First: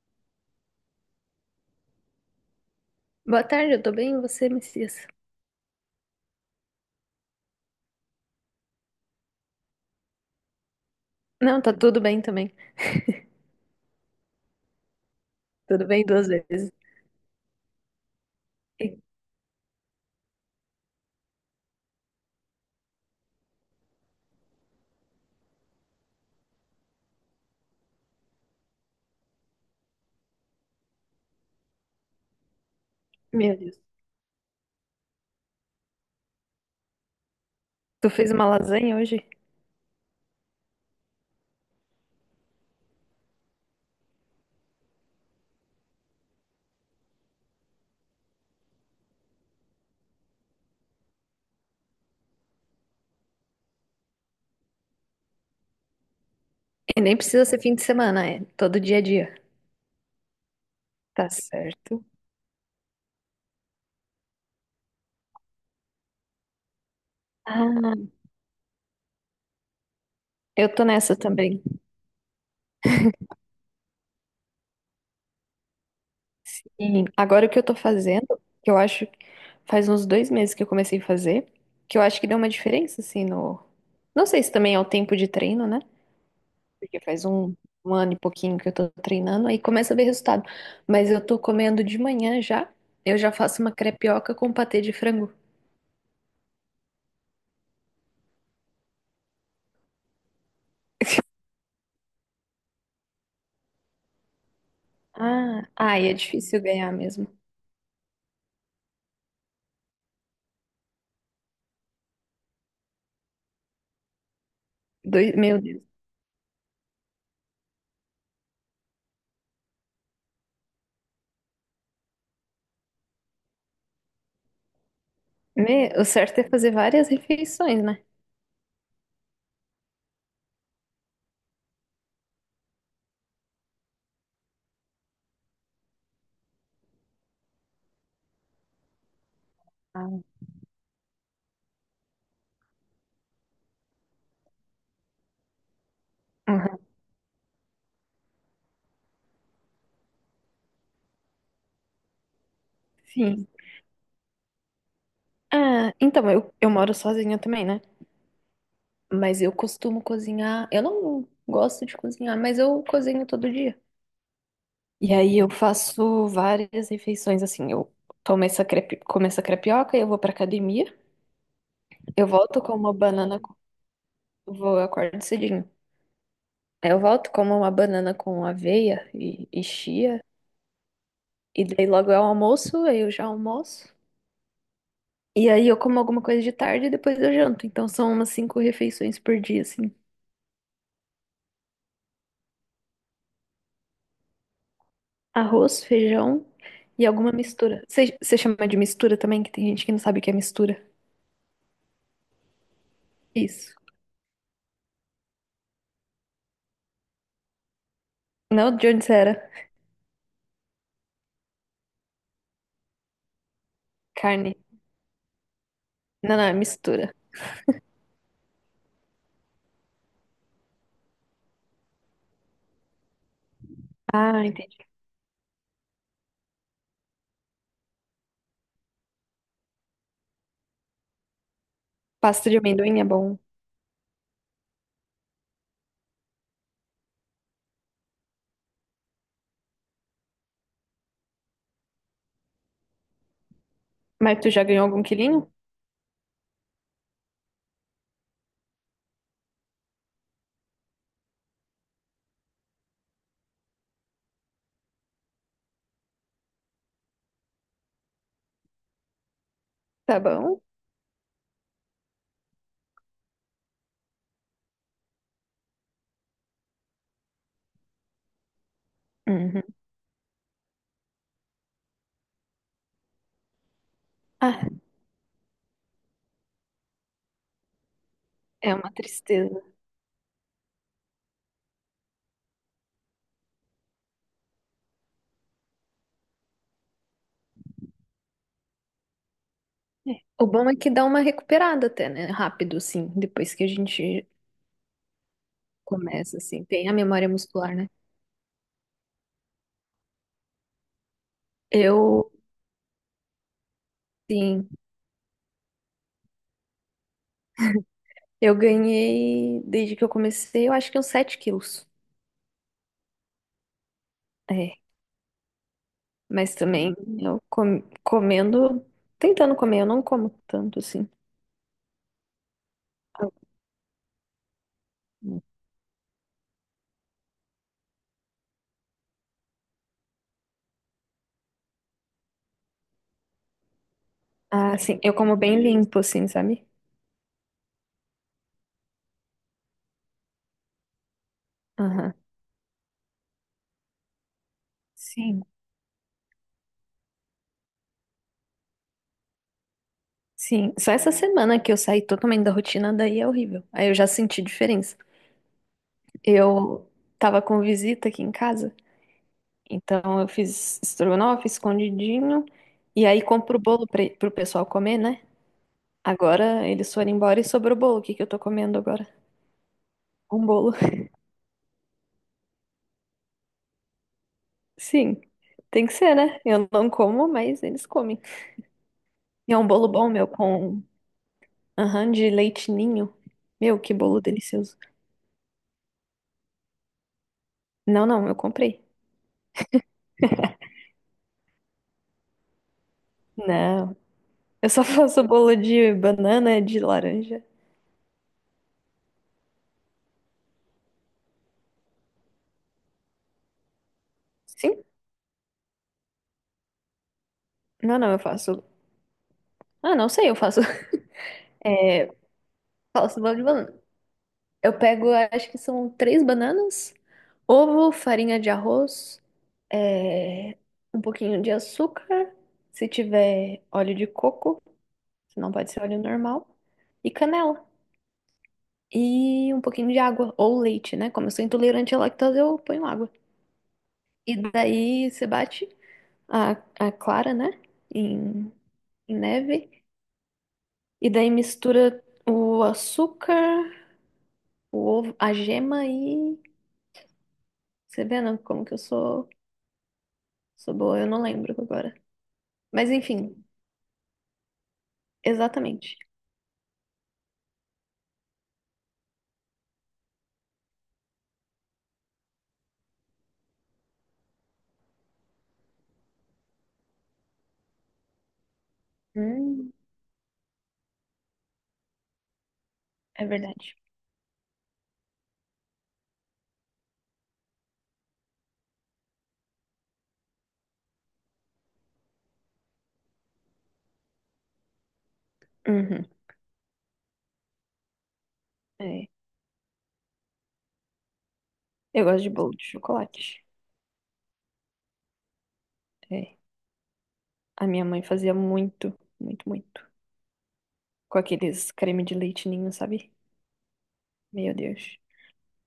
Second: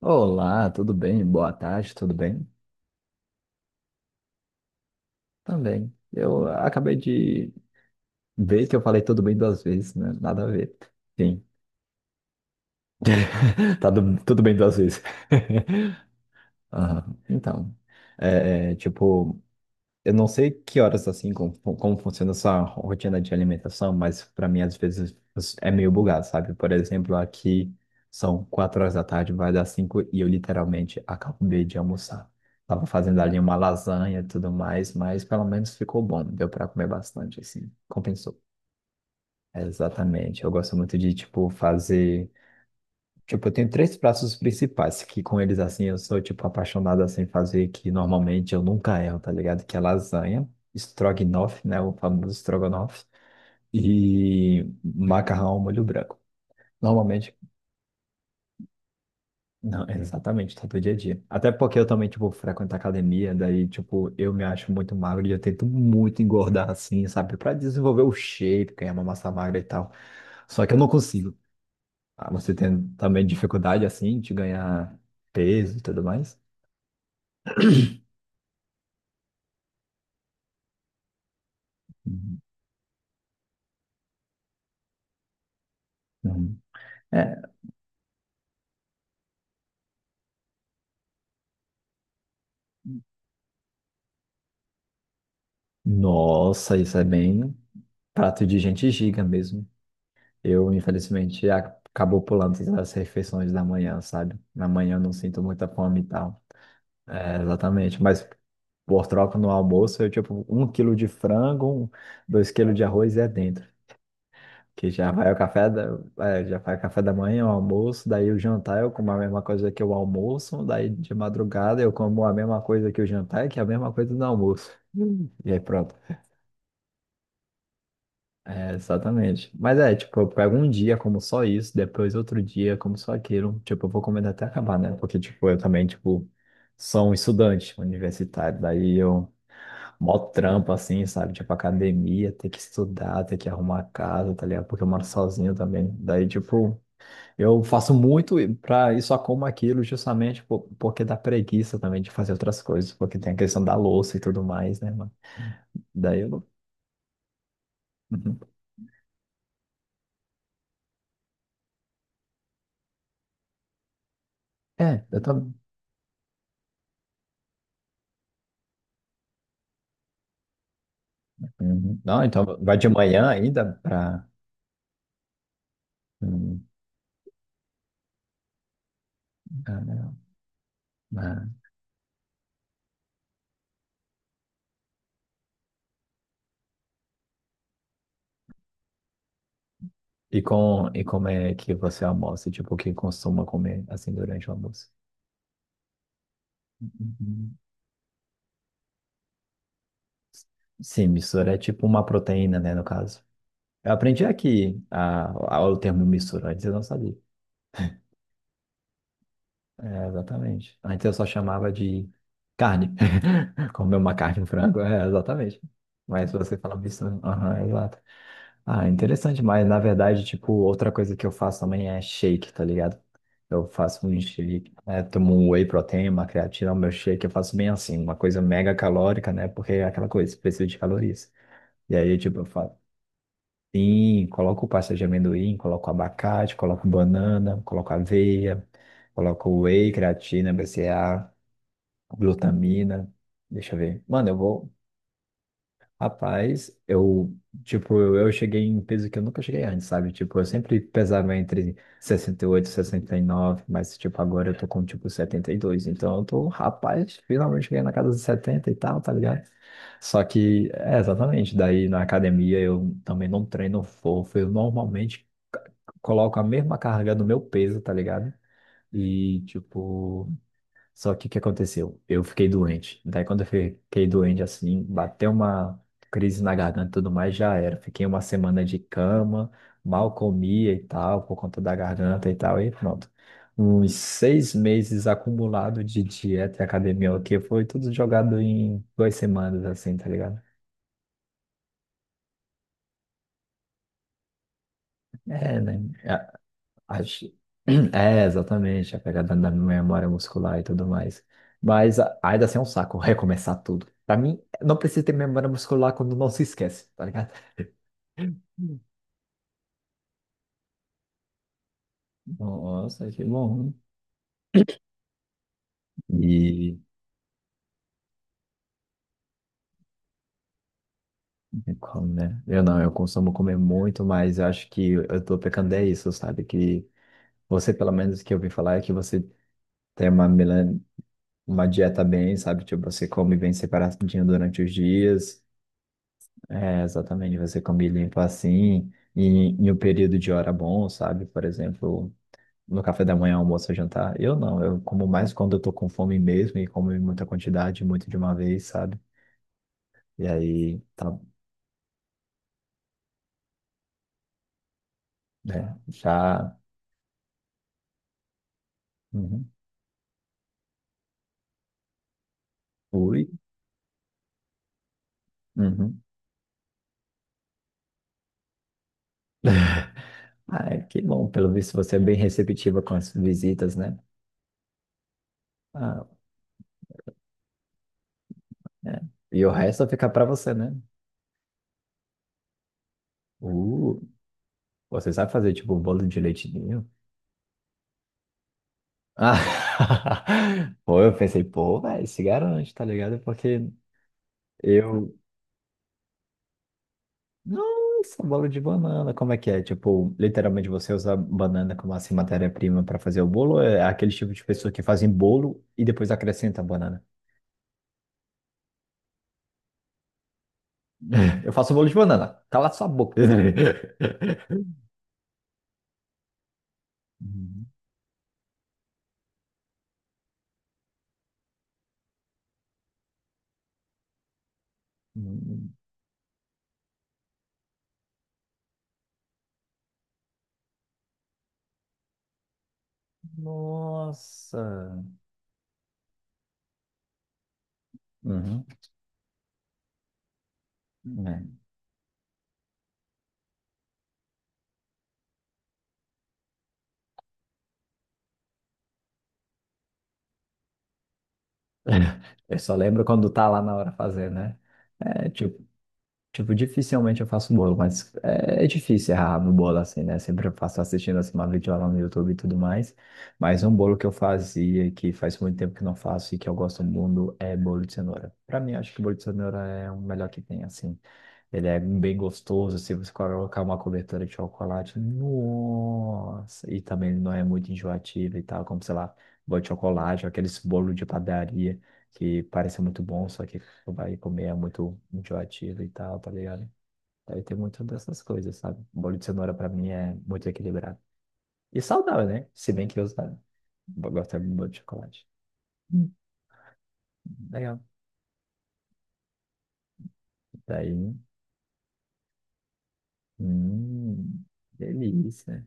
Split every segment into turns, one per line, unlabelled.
Olá, tudo bem? Boa tarde, tudo bem?
Boa tarde, eu tô bem, e você, Messias?
Também. Eu acabei de ver que eu falei tudo bem duas vezes, né? Nada a ver. Sim,
Não, tá tudo bem também.
tá tudo bem duas vezes.
Tudo bem duas vezes.
Aham. Então,
E-
tipo, eu não sei que horas assim, como funciona essa rotina de alimentação, mas para mim às vezes é meio bugado, sabe? Por exemplo, aqui são 4 horas da tarde, vai dar cinco e eu literalmente acabei de almoçar. Tava fazendo ali
Meu
uma
Deus.
lasanha e tudo mais, mas pelo menos ficou bom, deu para comer bastante, assim,
Tu fez
compensou.
uma lasanha hoje?
É, exatamente. Eu gosto muito de, tipo, fazer. Tipo, eu tenho três pratos principais, que com eles, assim, eu sou, tipo, apaixonado, assim, fazer, que normalmente eu nunca erro, tá ligado? Que é lasanha, estrogonofe, né, o famoso estrogonofe, e macarrão ao molho branco.
E nem
Normalmente,
precisa ser fim de semana, é todo dia a dia.
não, exatamente, tá do dia a dia.
Tá
Até porque eu
certo.
também, tipo, frequento academia, daí, tipo, eu me acho muito magro e eu tento muito engordar, assim, sabe? Pra
Ah,
desenvolver o shape, ganhar uma massa magra e tal. Só
eu
que eu
tô
não
nessa
consigo.
também.
Ah, você tem também dificuldade, assim, de ganhar peso e tudo mais?
E agora o que eu tô fazendo, que eu acho que faz uns 2 meses que eu comecei a fazer, que eu acho que deu uma diferença, assim, no. Não sei se também é o tempo de treino, né?
Uhum.
Porque faz
É,
1 ano e pouquinho que eu tô treinando, aí começa a ver resultado. Mas eu tô comendo de manhã já, eu já faço uma crepioca com patê de frango.
nossa, isso é bem prato de gente giga mesmo. Eu, infelizmente, acabou pulando as refeições da manhã, sabe? Na manhã eu não sinto
Ah,
muita fome e
ai, é
tal.
difícil ganhar mesmo.
É, exatamente. Mas por troca no almoço, eu tipo, um quilo de frango, 2 quilos de arroz e é dentro. Que já vai
Dois,
o
meu
café
Deus.
da, já vai o café da manhã, o almoço, daí o jantar eu como a mesma coisa que o almoço, daí de madrugada eu como a mesma coisa que o jantar, que é a mesma coisa do almoço. Hum. E aí
Me-
pronto.
o certo é fazer várias refeições, né?
É, exatamente. Mas é, tipo, eu pego um dia como só isso, depois outro dia como só aquilo. Tipo, eu vou comendo até acabar, né? Porque, tipo, eu também, tipo, sou um estudante universitário. Daí eu,
Ah,
mó trampo, assim, sabe? Tipo, academia, ter que estudar, ter que arrumar a casa, tá ligado? Porque eu moro sozinho também. Daí,
aham.
tipo, eu faço muito pra isso, só como aquilo, justamente porque dá preguiça também de fazer outras coisas. Porque tem a
Sim.
questão da louça e tudo mais, né, mano?
Ah,
Daí eu
então,
não.
eu moro sozinha também, né?
Uhum.
Mas eu costumo cozinhar. Eu não gosto de cozinhar, mas eu cozinho todo dia.
É,
E
eu
aí eu
tô.
faço várias refeições, assim. Eu tomo essa crepe, como essa crepioca, eu vou pra academia.
Uhum. Não,
Eu
então
volto com
vai de
uma
manhã
banana, com-
ainda para.
vou eu acordo cedinho.
Hum.
Eu volto como uma banana com aveia e chia,
Ah.
e daí logo é o almoço, aí eu já almoço. E aí eu como alguma coisa de tarde e depois eu janto. Então são umas 5 refeições por dia, assim.
E com e como é que você almoça? Tipo, o que costuma comer assim durante o almoço?
Arroz, feijão e alguma
Uhum.
mistura. Você chama de mistura também, que tem gente que não sabe o que é mistura.
Sim, mistura é tipo uma proteína, né, no caso.
Isso.
Eu aprendi aqui a- o termo mistura, antes eu não sabia.
Não, de onde você era?
É, exatamente. Antes eu só chamava de carne. Comer uma carne, um
Carne.
frango, é, exatamente. Mas
Não, não, é
você fala
mistura.
mistura, aham, exato. Ah, interessante, mas na verdade, tipo, outra coisa que eu faço também é shake, tá ligado? Eu faço um
Ah,
shake,
entendi.
é, tomo um whey protein, uma creatina, o meu shake eu faço bem assim, uma coisa mega calórica, né? Porque é aquela coisa, preciso de calorias. E aí, tipo, eu
Pasta de
faço
amendoim é bom.
sim, coloco pasta de amendoim, coloco abacate, coloco banana, coloco aveia, coloco whey, creatina, BCA, glutamina. Deixa eu ver. Mano, eu
Mas tu já
vou
ganhou algum quilinho?
Rapaz, eu, tipo, eu cheguei em peso que eu nunca cheguei antes, sabe? Tipo, eu sempre pesava entre 68 e 69 mas, tipo, agora eu tô com, tipo, 72 Então, eu tô, rapaz, finalmente cheguei na casa dos 70 e tal, tá ligado?
Tá
Só
bom.
que, é, exatamente, daí na academia eu também não treino fofo, eu normalmente coloco a mesma carga do meu peso, tá ligado? E,
Uhum.
tipo, só que o que aconteceu? Eu fiquei doente. Daí quando eu fiquei doente
Ah,
assim, bateu uma crise na garganta e tudo mais, já era. Fiquei uma semana
é
de
uma
cama,
tristeza.
mal comia e tal, por conta da garganta e tal, e pronto. Uns 6 meses acumulado de dieta e academia, o que foi tudo jogado em 2 semanas, assim, tá
É.
ligado?
O bom é que dá uma recuperada até, né? Rápido, assim, depois que a gente
É, né?
começa, assim, tem a memória
Acho...
muscular, né?
É, exatamente, a pegada da memória muscular e tudo mais. Mas a-
Eu,
ainda assim é um saco recomeçar tudo. Pra mim,
sim,
não precisa ter memória muscular quando não se esquece, tá ligado?
eu
Hum.
ganhei, desde que eu comecei, eu acho que uns 7 quilos.
Nossa, que bom.
É, mas
E
também eu comendo, tentando comer, eu não como tanto, assim.
e como, né? Eu não, eu consumo comer muito, mas eu acho que eu tô pecando é isso, sabe? Que você, pelo menos que eu ouvi falar, é que você tem uma, uma dieta bem, sabe? Tipo, você come bem separadinho durante os
Ah, sim, eu como
dias.
bem limpo, assim, sabe?
É, exatamente, você come limpo assim, e em um período de hora bom, sabe? Por
Aham.
exemplo, no café da manhã, almoço, jantar. Eu não, eu como mais
Sim,
quando eu tô com fome mesmo, e como em muita quantidade, muito de uma vez, sabe? E
sim.
aí,
Só essa
tá,
semana que eu saí totalmente da rotina, daí é horrível. Aí eu já senti diferença.
né, já...
Eu tava com visita aqui em casa,
Uhum.
então eu fiz estrogonofe, escondidinho, e aí
Ui,
compro o bolo pra, pro pessoal comer, né?
uhum.
Agora eles foram embora e sobrou o bolo. O que que eu tô comendo agora? Um bolo.
Ah, é, que bom, pelo visto você é bem receptiva com as visitas, né?
Sim, tem que
Ah,
ser, né? Eu não como, mas eles comem.
é. E o
E é um
resto
bolo
fica
bom,
pra
meu,
você, né?
com aham, de leite ninho. Meu, que
Uh,
bolo delicioso.
Você sabe fazer, tipo, um bolo de leite ninho?
Não, não, eu comprei.
Ah, pô, eu pensei, pô, velho, se garante, tá ligado? Porque
Não, eu só
eu.
faço bolo de banana, de laranja.
Nossa, bolo de banana, como é que é? Tipo, literalmente você usa banana como assim matéria-prima pra fazer o bolo? Ou é aquele tipo de pessoa
Sim?
que fazem bolo e depois acrescenta banana.
Não, não, eu faço. Ah, não sei, eu faço.
Eu faço bolo de
É,
banana, cala sua boca.
faço bolo de banana. Eu pego, acho que são 3 bananas,
Uhum.
ovo, farinha de arroz, é, um pouquinho de açúcar, se tiver óleo de coco, se não pode
Uhum.
ser óleo normal, e canela. E um pouquinho de água, ou leite, né? Como eu sou intolerante à lactose, eu ponho água. E
Nossa.
daí você bate a, a clara, né? Em,
Uhum.
em neve. E daí
É.
mistura o açúcar, o ovo, a gema e você vê, né, como que sou boa? Eu não lembro agora.
Eu só
Mas
lembro quando
enfim,
tá lá na hora fazer, né? É tipo,
exatamente.
Dificilmente eu faço bolo, mas é, é difícil errar no bolo assim, né? Sempre eu faço assistindo assim uma videoaula no YouTube e tudo mais. Mas um bolo que eu fazia, que faz muito tempo que não faço e que eu gosto muito, é bolo de cenoura. Pra mim, acho que bolo de cenoura
Hum,
é o melhor que tem, assim. Ele é bem gostoso, se você
é
colocar
verdade.
uma cobertura de chocolate, nossa! E também ele não é muito enjoativo e tal, como, sei lá, bolo de chocolate, ou aqueles bolos de padaria que parecem muito bons, só que o vai comer é muito enjoativo e
Uhum,
tal, tá ligado? Aí tem muito dessas coisas, sabe? O
é.
bolo de cenoura pra mim é muito equilibrado. E
Eu gosto
saudável,
de
né?
bolo de
Se bem que eu
chocolate.
gosto de bolo de chocolate. Hum.
É. A
Legal.
minha mãe fazia muito, muito, muito.
Daí,
Com aqueles creme de leite ninho, sabe?
hum,
Meu Deus.
delícia.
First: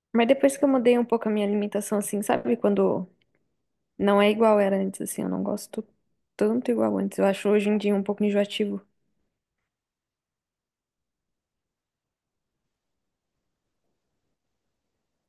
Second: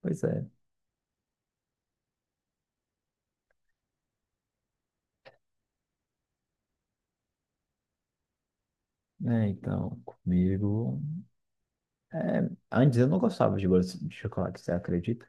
Pois
Mas
é.
depois que eu mudei um pouco a minha alimentação, assim, sabe? Quando não é igual era antes, assim, eu não gosto tanto igual antes. Eu acho hoje em dia um pouco enjoativo.
É, então, comigo. É, antes eu não gostava de bolo de chocolate, você acredita?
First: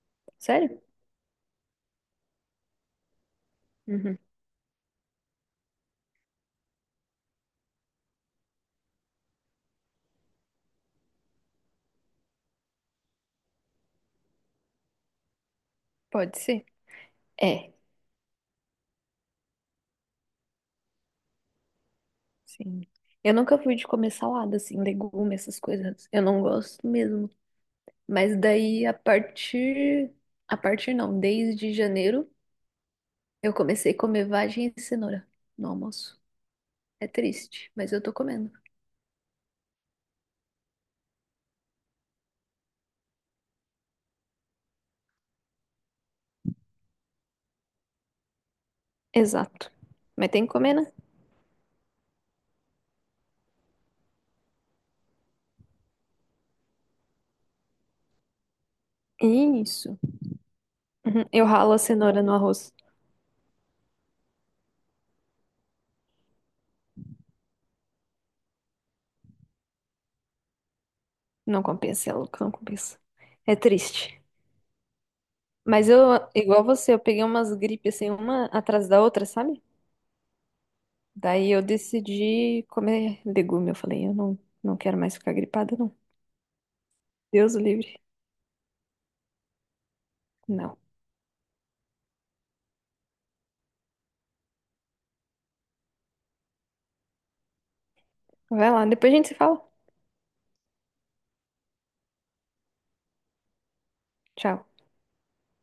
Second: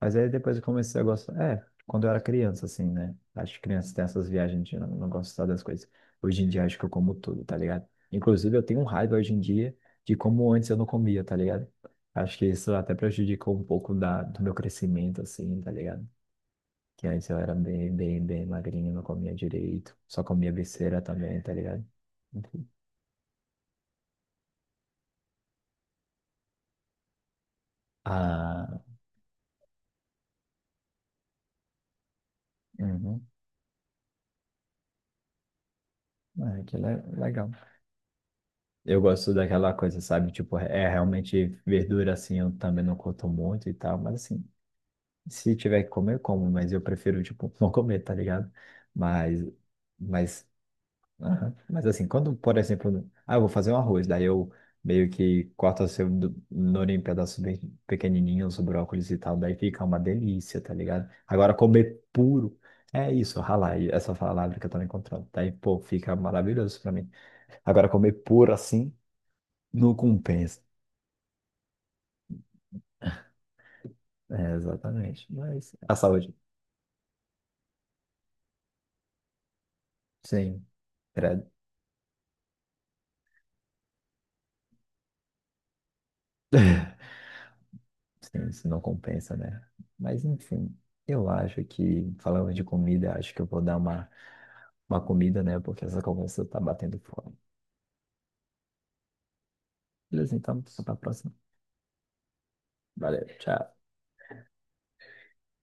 Mas aí depois eu
Sério?
comecei a gostar. É, quando eu era criança, assim, né? Acho que criança tem
Uhum.
essas viagens de não gostar das coisas. Hoje em dia acho que eu como tudo, tá ligado? Inclusive eu tenho um raiva hoje em dia de como antes eu não comia, tá ligado? Acho que isso até prejudicou um pouco da, do meu crescimento, assim, tá ligado?
Pode ser.
Que antes eu era
É.
bem, bem, bem magrinho, não comia direito. Só comia besteira também, tá ligado? Enfim.
Sim. Eu nunca fui de comer salada, assim, legume, essas coisas. Eu não gosto mesmo. Mas
Ah,
daí, a partir. A partir não, desde janeiro,
uhum.
eu comecei a comer vagem e cenoura no almoço.
É, que
É
legal.
triste, mas eu tô comendo.
Eu gosto daquela coisa, sabe? Tipo, é realmente verdura assim, eu também não curto muito e tal, mas assim, se tiver que comer, eu como, mas eu prefiro, tipo, não comer, tá ligado? Mas,
Exato. Mas tem
mas,
que comer, né?
aham. Mas assim, quando, por exemplo, ah, eu vou fazer um arroz, daí eu meio que corto assim, o cenoura em pedaços bem pequenininhos, brócolis e tal, daí fica
Isso.
uma delícia, tá ligado?
Uhum. Eu
Agora,
ralo a
comer
cenoura no
puro.
arroz.
É isso, ralai, essa palavra que eu tô encontrando. Daí, pô, fica maravilhoso pra mim. Agora, comer puro assim, não compensa.
Não compensa, é louco, não compensa. É triste.
É, exatamente. Mas
Mas
a
eu,
saúde,
igual você, eu peguei umas gripes assim, uma atrás da outra, sabe?
sim, credo.
Daí eu decidi comer legume. Eu falei, eu não, não quero mais ficar gripada, não. Deus o livre.
Sim, isso não compensa, né? Mas enfim,
Não.
eu acho que, falando de comida, acho que eu vou dar uma comida, né? Porque essa conversa tá batendo fome.
Vai lá, depois a gente se fala.
Beleza, então, até a próxima. Valeu, tchau.
Tchau.